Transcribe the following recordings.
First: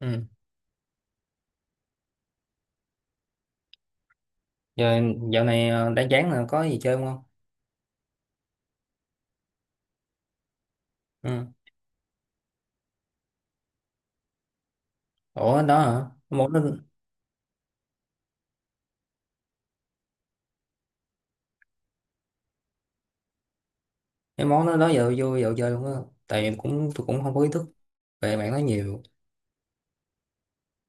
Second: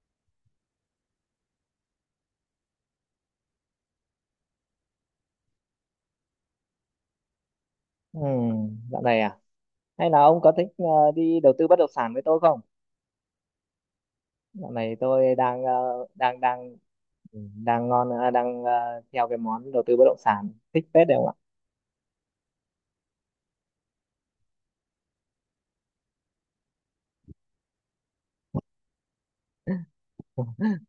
Ừ. Giờ dạo này đã chán là có gì chơi không? Ừ, dạo này à? Hay là ông có thích đi Ừ. đầu tư bất động sản với tôi không? Dạo này tôi Ủa đó hả? đang Món đó, đang ừ, đang ngon ờ, đang ờ, theo cái món đầu tư bất động sản thích phết đấy không ạ? cái món đó đó giờ vô dạo chơi luôn á. Tại tôi cũng không có ý thức về bạn nói nhiều.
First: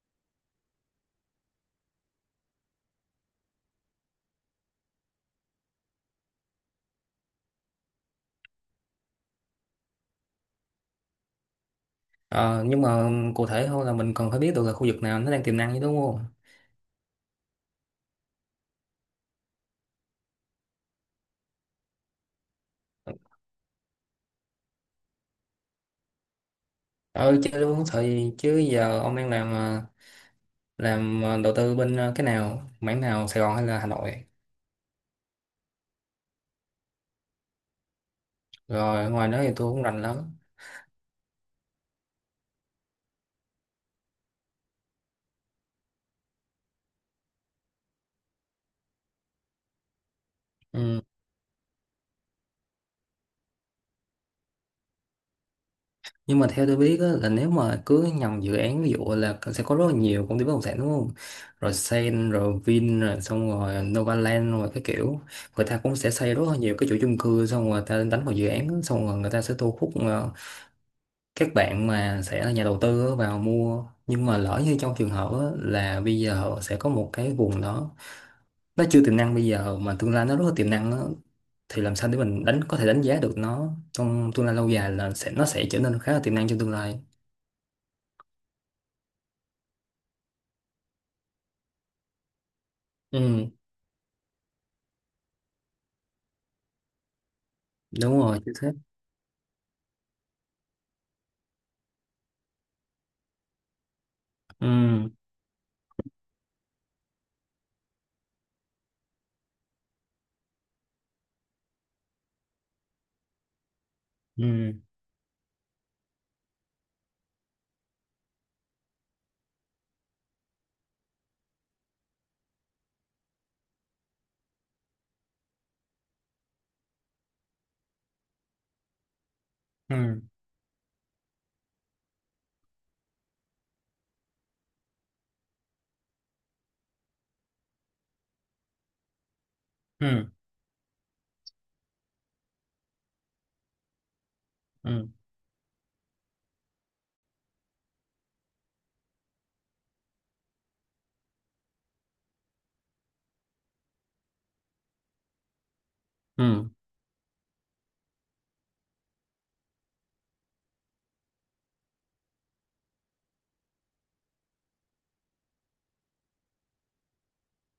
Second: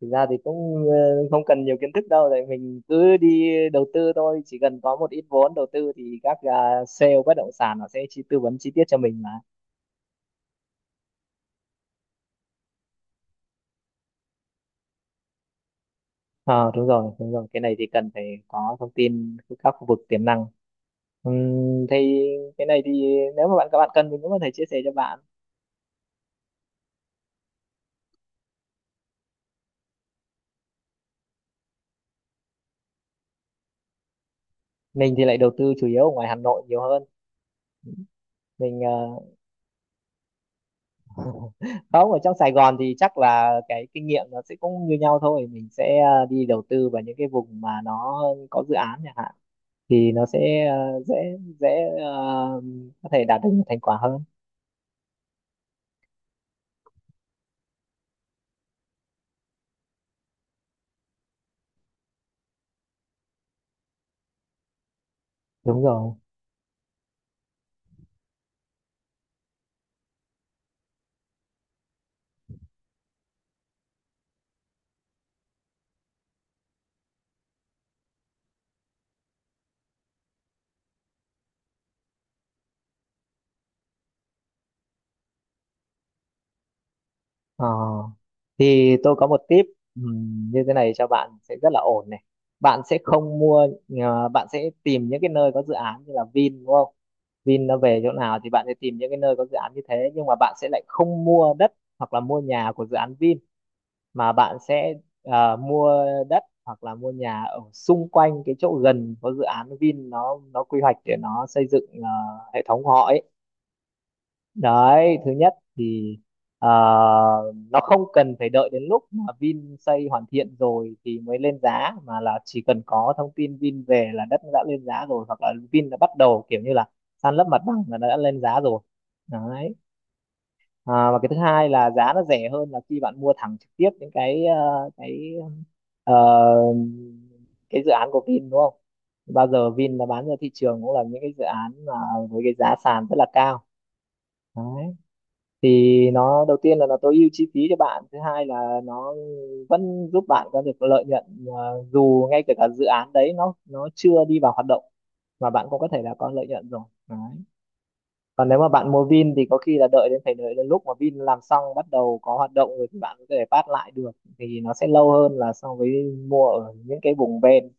Thực ra thì cũng không cần nhiều kiến thức đâu, tại mình cứ đi đầu tư thôi, chỉ cần có một ít vốn đầu tư thì các sale bất động sản nó sẽ chi tư vấn chi tiết cho mình mà. Ờ, nhưng mà cụ thể thôi là mình cần phải biết được là khu vực nào nó đang tiềm năng chứ đúng không? Ờ đúng rồi, cái này thì cần phải có thông tin các khu vực tiềm năng. Thì cái này thì nếu mà các bạn cần mình cũng có thể chia sẻ cho bạn. Ừ chơi luôn thời chứ giờ ông đang làm đầu tư bên cái nào, mảng nào Sài Gòn hay là Hà Nội? Mình thì lại đầu tư chủ yếu ở ngoài Hà Nội nhiều hơn. mình ờ, Rồi ngoài đó thì tôi cũng rành lắm. Không, ở trong Sài Gòn thì chắc là cái kinh nghiệm nó sẽ cũng như nhau thôi, mình sẽ đi đầu tư vào những cái vùng mà nó có dự án chẳng hạn, thì nó sẽ Ừ. dễ, dễ ờ, có thể đạt được nhiều thành quả hơn. Nhưng mà theo tôi biết á, là nếu mà cứ nhầm dự án ví dụ là sẽ có rất là nhiều công ty bất động sản đúng không? Rồi Sen, rồi Vin, rồi xong rồi Novaland, rồi cái kiểu người ta Đúng cũng sẽ rồi, xây rất là nhiều cái chuỗi chung cư xong rồi người ta đánh vào dự án á, xong rồi người ta sẽ thu hút các bạn mà sẽ là nhà đầu tư á, vào mua nhưng mà lỡ như trong trường hợp á, là bây giờ họ sẽ có một cái vùng đó nó chưa tiềm năng bây giờ mà tương lai nó rất là tiềm năng á, thì làm sao để mình có thể đánh giá được nó trong tương lai lâu dài là nó sẽ trở nên khá là tiềm năng trong tương lai. ờ, thì tôi có một tip, như thế này cho bạn sẽ rất là ổn này. Bạn sẽ không Ừ, mua, bạn sẽ tìm những cái nơi có dự án như là Vin, đúng không? Vin nó về chỗ đúng nào rồi, thì chính bạn xác. sẽ tìm những cái nơi có dự án như thế, nhưng mà bạn sẽ lại không mua đất hoặc là mua nhà của dự án Vin, mà bạn sẽ Ừ, mua đất hoặc là mua nhà ở xung quanh cái chỗ gần có dự án Vin nó quy hoạch để nó xây dựng hệ thống của họ ấy. ừ, Đấy, thứ nhất thì à, nó không cần phải đợi đến lúc mà Vin xây hoàn thiện rồi thì mới lên giá, mà là chỉ cần có thông tin Vin về là đất đã lên giá rồi, hoặc là Vin đã bắt đầu kiểu như là san lấp mặt bằng là đã lên giá rồi. Đấy, ừ, à, và cái thứ hai là giá nó rẻ hơn là khi bạn mua thẳng trực tiếp những ờ, cái dự án của Vin đúng không, bao giờ Vin nó bán ừ, ra thị trường cũng là những cái dự án mà với cái giá sàn rất là cao. Đấy, ừ, thì nó đầu tiên là nó tối ưu chi phí cho bạn, thứ hai là nó vẫn giúp bạn có được lợi nhuận, dù ngay kể cả dự án đấy nó chưa đi vào hoạt động mà bạn cũng có thể là có lợi nhuận ừ, rồi. Đấy, còn nếu mà bạn mua Vin thì có khi là đợi đến phải đợi đến lúc mà Vin làm xong bắt đầu có hoạt động rồi thì bạn có thể phát lại được, thì nó sẽ lâu hơn là so với mua ở những cái vùng ven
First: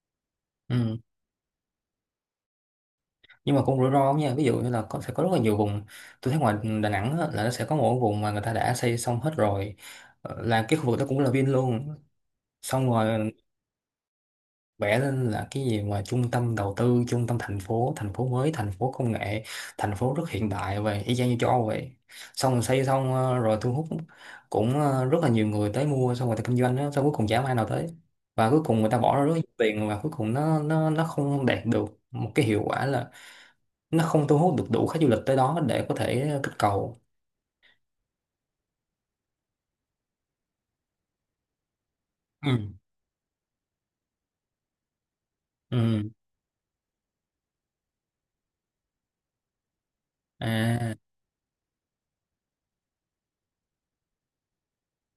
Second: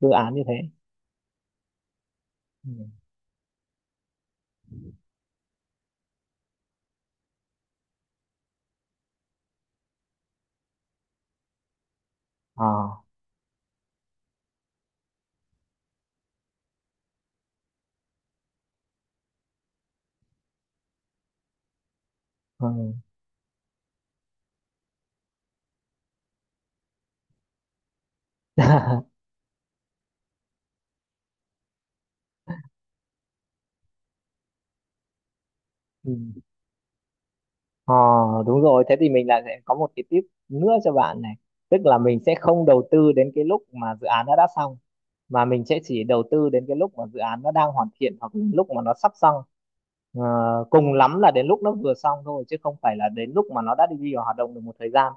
dự án như thế. ừ. Ừ. Nhưng mà cũng rủi ro lắm nha, ví dụ như là sẽ có rất là nhiều vùng. Tôi thấy ngoài Đà Nẵng á, là nó sẽ có một cái vùng mà người ta đã xây xong hết rồi. Ờ, là cái khu vực đó cũng là Vin luôn, Ờ. xong rồi vẽ lên là cái gì mà trung tâm đầu tư, trung tâm thành phố, thành phố mới, thành phố công nghệ, thành phố rất hiện đại về y chang như châu Âu vậy, xong rồi xây xong rồi thu hút cũng rất là nhiều người tới mua, xong người ta kinh doanh đó, xong cuối cùng chả ai nào tới, và cuối cùng người ta bỏ ra rất nhiều tiền, và cuối cùng nó không đạt được một cái hiệu quả là nó không thu hút được đủ khách du lịch tới đó để có Ừ. thể kích cầu. Ờ đúng rồi, thế thì mình lại sẽ có một cái tip nữa cho bạn này. Tức là mình sẽ không Ừ. đầu tư đến cái lúc mà dự án nó đã xong, mà mình sẽ chỉ Ừ. đầu tư đến cái lúc mà dự án nó đang hoàn thiện hoặc là lúc mà nó sắp xong. Ờ, cùng À. lắm là đến lúc nó vừa xong thôi, chứ không phải là đến lúc mà nó đã đi vào hoạt động được một thời gian.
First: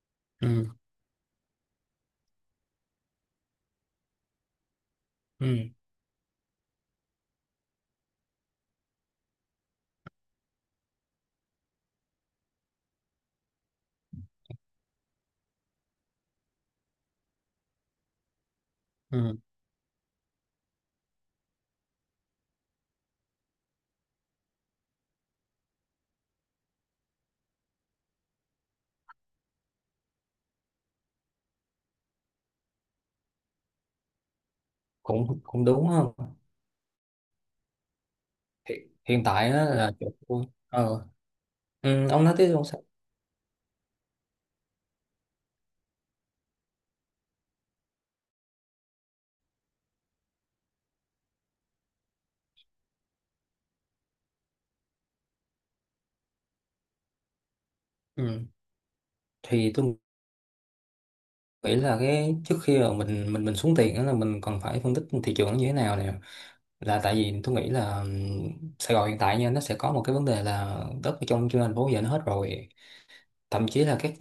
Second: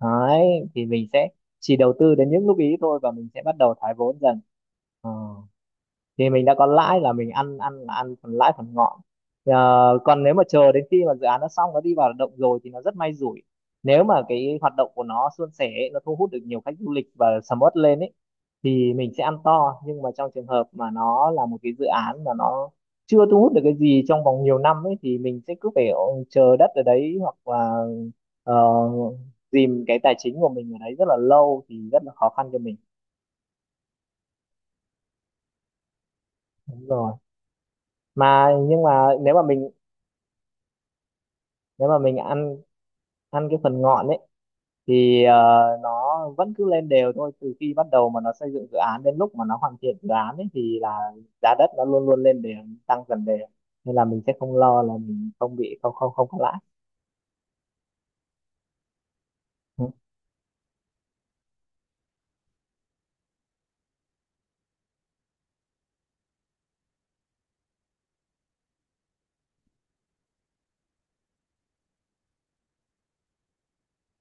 Đấy, Ừ, thì mình sẽ chỉ đầu tư đến những lúc ý thôi và mình sẽ bắt đầu thoái vốn dần. Ờ, ừ, thì mình đã có lãi là mình ăn ăn là ăn phần lãi phần ngọn. Ờ, còn nếu mà chờ đến khi mà dự án nó xong, nó đi vào hoạt động rồi thì nó rất may rủi. Nếu mà cái hoạt động của nó suôn sẻ ấy, nó thu hút được nhiều khách du lịch và sầm uất lên ấy thì mình sẽ ăn ừ, to, nhưng mà trong trường hợp mà nó là một cái dự án mà nó chưa thu hút được cái gì trong vòng nhiều năm ấy thì mình sẽ cứ phải chờ đất ở đấy, hoặc là ờ, dìm cái tài chính của mình ở đấy rất là lâu thì rất là khó khăn cho mình. cũng cũng đúng không? Đúng rồi, mà nhưng hiện, mà hiện nếu mà tại á mình là chỗ tôi ờ. nếu mà Ừ, mình ông nói tiếp ăn không sao. ăn cái phần ngọn ấy thì ờ, nó vẫn cứ lên đều thôi, từ khi bắt đầu mà nó xây dựng dự án đến lúc mà nó hoàn thiện dự án ấy thì là giá đất nó luôn luôn lên đều, tăng dần đều, nên là mình sẽ không lo là mình không bị không không không có lãi. Ừ. Thì Ừ, tôi nghĩ là cái trước khi mà mình xuống tiền á là mình còn phải phân tích thị trường nó như thế nào nè, là tại vì tôi nghĩ là Sài Gòn hiện tại nha, nó sẽ có một cái vấn đề là đất ở trong trên thành phố giờ nó hết rồi, thậm chí là các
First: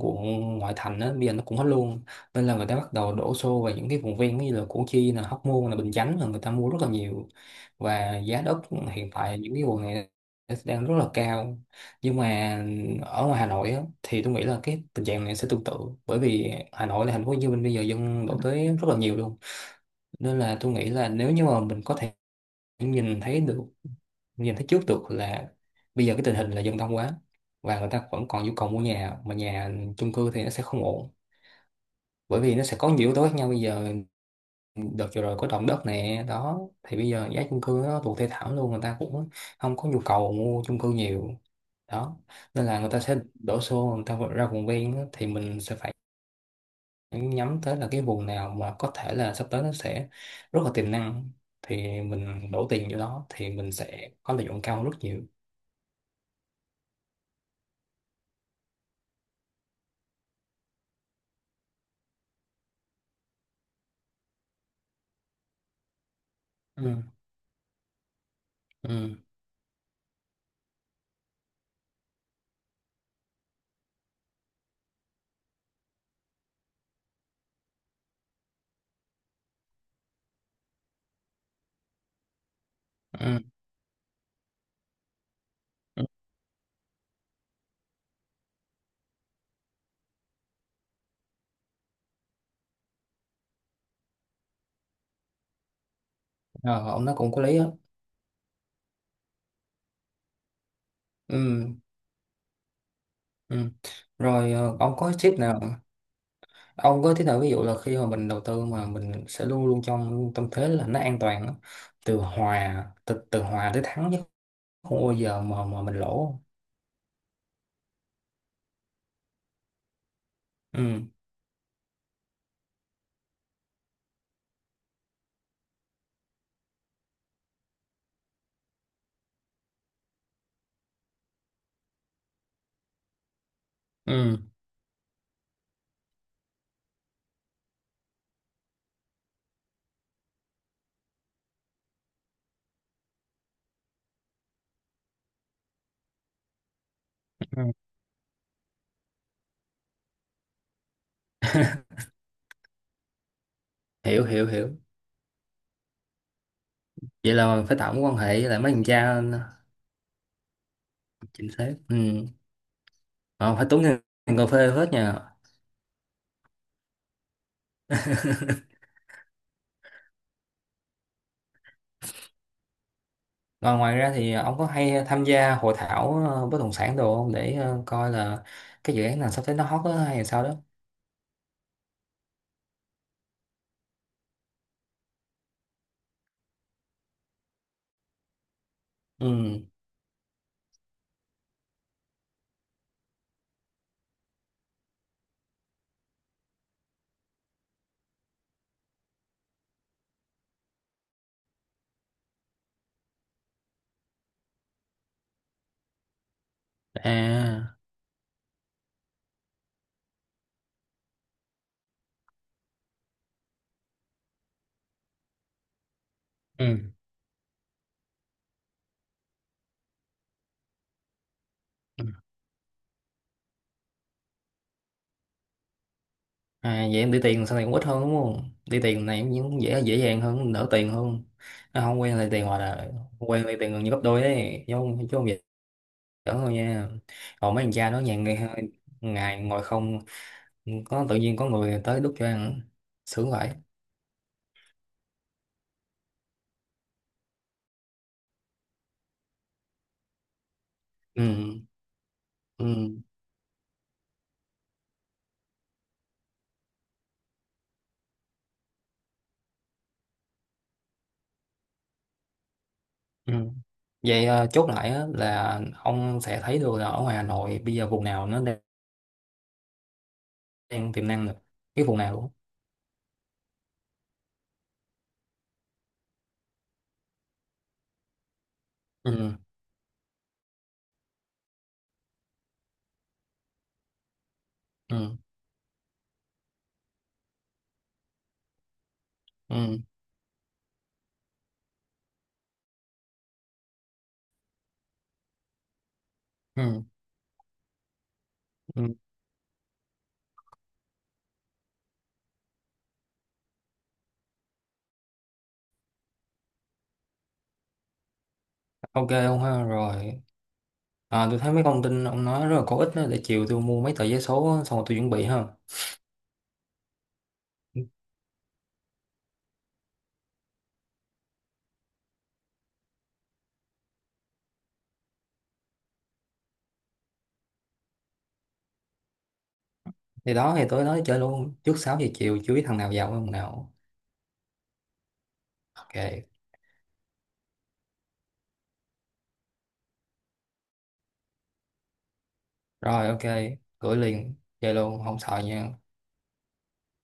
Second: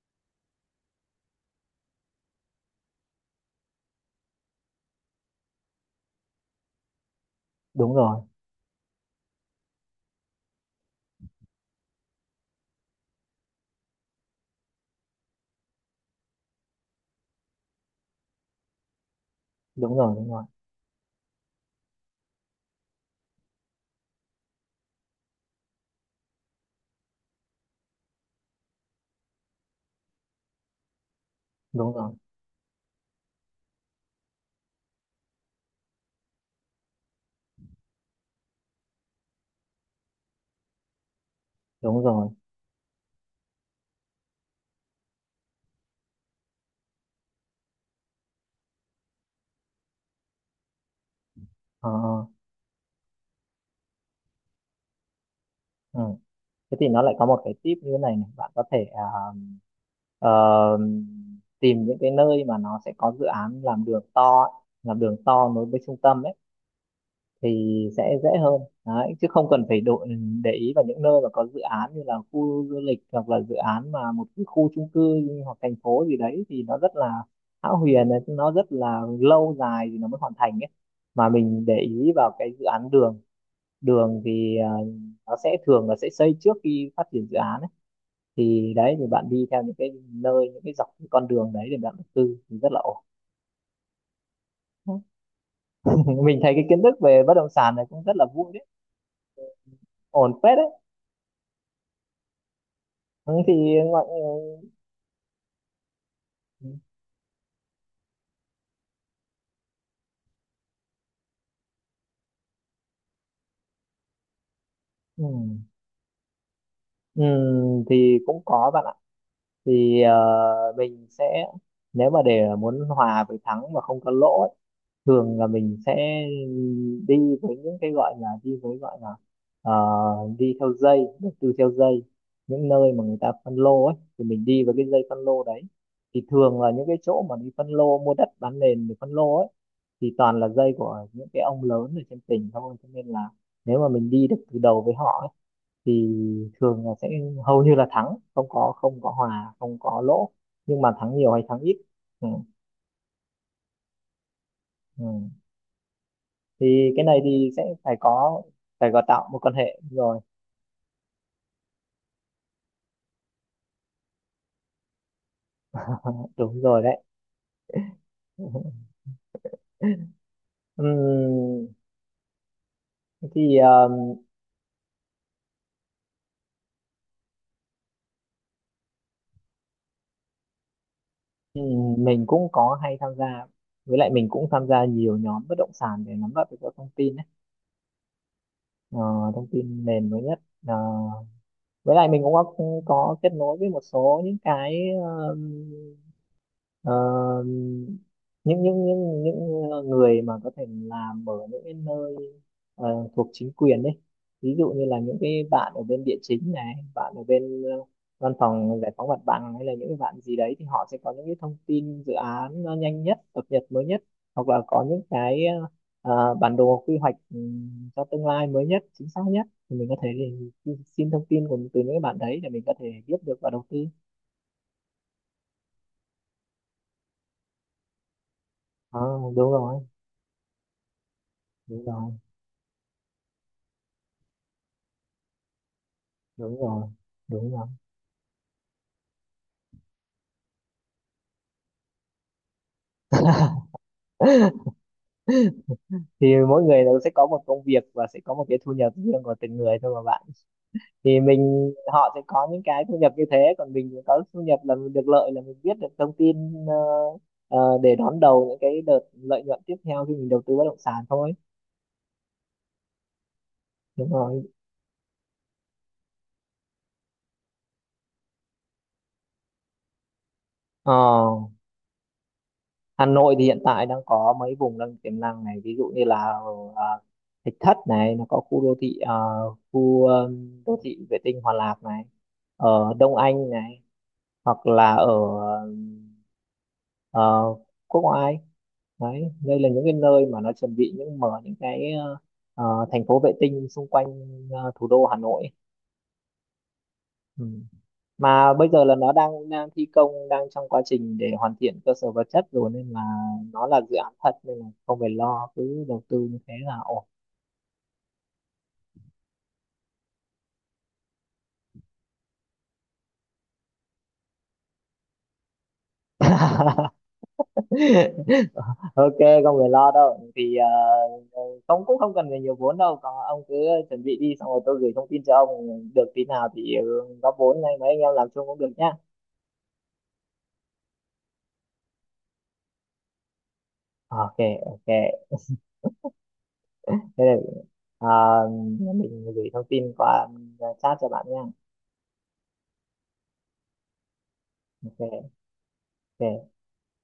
quận ngoại thành á, bây giờ nó cũng hết luôn, nên là người ta bắt đầu đổ xô vào những cái vùng ven như là Củ Chi, là Hóc Môn, là Bình Chánh, là người ta mua rất là nhiều, đúng và rồi, giá đất hiện tại những cái quận này đang rất là cao. Nhưng mà ở ngoài Hà Nội á, thì tôi nghĩ là cái tình trạng này sẽ tương tự, bởi vì Hà Nội là thành phố Hồ Chí Minh bây giờ dân đổ tới rất là nhiều luôn, đúng rồi, đúng nên rồi, là tôi nghĩ là nếu như mà mình có thể nhìn thấy được, nhìn thấy trước được là bây giờ cái tình hình là dân đông quá, và người ta vẫn còn nhu cầu mua nhà, mà nhà chung cư thì nó sẽ không ổn, đúng rồi, bởi vì nó sẽ có nhiều yếu tố khác nhau. Bây giờ đợt vừa rồi có động đất nè đó, thì bây giờ giá chung cư nó tụt thê thảm luôn, người ta cũng không có nhu cầu mua chung cư nhiều đúng đó, rồi. nên là người ta sẽ đổ xô, người ta ra vùng ven á, thì mình sẽ phải nhắm tới là cái vùng nào mà có thể là sắp tới nó sẽ rất là tiềm năng, Ờ, thì mình đổ tiền vô đó thì mình sẽ có lợi nhuận cao hơn rất nhiều. ừ, thế thì nó lại có một cái tip như thế này này, bạn có thể ờ, tìm những cái nơi mà nó sẽ có dự án làm đường to ấy, làm đường to nối với trung tâm ấy Ừ, thì sẽ dễ hơn đấy, ừ, chứ không cần phải độ để ý vào những nơi mà có dự án như là khu du lịch hoặc là dự án mà một cái khu chung cư hoặc thành phố gì đấy thì nó rất là hão huyền ấy, nó rất là lâu dài thì nó mới hoàn thành ấy. Mà mình để ý vào cái dự án đường, ừ, đường thì à, nó sẽ thường là ừ. sẽ xây trước khi phát triển dự án ấy, thì đấy thì bạn đi theo những cái nơi, những cái dọc cái con đường đấy để bạn đầu tư thì rất là ổn. Mình thấy cái kiến Ờ, thức ông nói về cũng bất có động lý á. sản này cũng rất là vui đấy, ổn phết đấy. Ừ, Ừ, thì ừ. ngoại. Rồi ông có tip nào, ông có tip nào ví dụ là khi mà mình đầu tư mà mình sẽ luôn luôn trong tâm thế là nó an toàn á, từ hòa tới thắng chứ không bao Ừ, giờ mà mình lỗ không? Ừ, thì cũng có bạn ạ. Thì Ừ, mình sẽ, nếu mà để muốn hòa với thắng mà không có lỗ ấy, thường là mình sẽ đi với những cái gọi là, đi với gọi là ờ, đi theo dây, đầu tư theo dây những nơi mà người ta phân lô ấy, thì ừ, mình đi với cái dây phân lô đấy. Thì thường là những cái chỗ mà đi phân lô mua đất bán nền để phân lô ấy thì toàn là dây của những cái ông lớn ở trên tỉnh thôi, cho nên là nếu mà mình đi được từ đầu với họ ấy, thì thường là sẽ hầu ừ. như là thắng, không có hòa, không có lỗ. Nhưng mà thắng nhiều hay thắng ít. Ừ. Hiểu, hiểu, hiểu. Ừ, thì cái này Vậy thì là sẽ mình phải tạo phải mối quan hệ có, với lại mấy thằng phải có cha. tạo một quan hệ rồi. Chính xác. Ừ. Ờ, phải tốn tiền, tiền cà phê hết nha. Đúng rồi đấy. Ừm, thì Ờ, ngoài ra thì ông có hay tham gia hội thảo bất động sản đồ không để coi là cái dự án nào sắp tới nó hot á hay là sao đó? Mình cũng có hay tham gia, với lại mình cũng tham gia nhiều nhóm bất động sản để nắm bắt được các thông tin ấy. Ờ, Ừ, thông tin nền mới nhất. Ờ, với lại mình cũng có kết nối với một số những cái, ờ, những người mà có thể làm ở những cái nơi ờ, thuộc chính quyền đấy. Ví dụ như là những cái bạn ở bên địa chính này, bạn ở bên à, văn phòng giải phóng mặt bằng, hay là những cái bạn gì đấy, thì họ sẽ có những cái thông tin dự án nó nhanh nhất, cập nhật mới nhất, hoặc là có những cái bản đồ ừ. quy hoạch, cho tương lai mới nhất, chính xác nhất, thì mình có thể xin xin thông tin của, từ những cái Ừ. bạn đấy để mình có thể biết được và đầu tư. À vậy em đi tiền sau này cũng ít hơn đúng không, đi Ờ, tiền này đúng cũng rồi, dễ, dễ dàng hơn, đỡ tiền hơn. À, đúng không rồi, quen lấy tiền, hoặc là quen lấy tiền gần như gấp đôi đấy chứ, không chứ không vậy đỡ thôi đúng rồi, nha. đúng Còn mấy rồi. thằng cha đó nhà ngày, ngày ngồi không, có tự nhiên có người tới đút cho ăn, sướng vậy. Thì mỗi người đều sẽ có một công việc và sẽ có một cái thu nhập riêng của từng người thôi mà bạn. Thì Ừ. mình, họ sẽ có những Ừ, cái thu nhập như thế, còn mình có thu nhập là mình được lợi là mình biết được thông tin, để đón đầu những cái đợt lợi nhuận tiếp theo khi mình đầu tư bất động sản thôi. ừ. Đúng Vậy rồi. ờ, chốt lại á, là ông sẽ thấy được là ở ngoài Hà Nội bây giờ vùng nào nó đang, đang Ờ, tiềm năng được, cái vùng nào luôn? Hà Nội thì hiện tại đang có mấy vùng đang tiềm năng này, ví dụ như là ờ, Thạch Thất này, nó có khu đô thị, Ừ, khu ờ, đô thị vệ tinh Hòa Lạc này, ở Đông Anh này, hoặc là ở ừ, ờ, quốc ngoại. Đấy, đây là ừ, những cái nơi mà nó chuẩn bị những mở những cái ờ, thành phố vệ tinh xung quanh ờ, thủ đô Hà Nội. ừ, Ừ, mà bây giờ ừ. là nó đang đang thi công, đang trong quá trình để hoàn thiện cơ sở vật chất rồi, nên là nó là dự án thật, nên là không phải lo, cứ đầu tư như thế là ổn. OK ông ha. Rồi à, tôi thấy mấy thông tin ông nói rất là có ích đó, để chiều tôi mua mấy tờ vé số xong rồi tôi chuẩn bị ha. Ok, không phải lo đâu, thì ờ, ông cũng không cần phải nhiều vốn đâu, còn ông cứ chuẩn bị đi xong rồi tôi gửi thông tin cho ông. Được tí nào thì ừ, góp vốn này, mấy anh em làm chung cũng được nhá. Thì đó, thì tối nói chơi luôn, trước 6 giờ chiều chưa biết thằng nào vào thằng nào. À, ok, ok, OK. thế là à, mình gửi thông tin qua, à, chat cho bạn nha. Rồi, ok, gửi liền, chơi luôn không Ok, sợ nha. ok.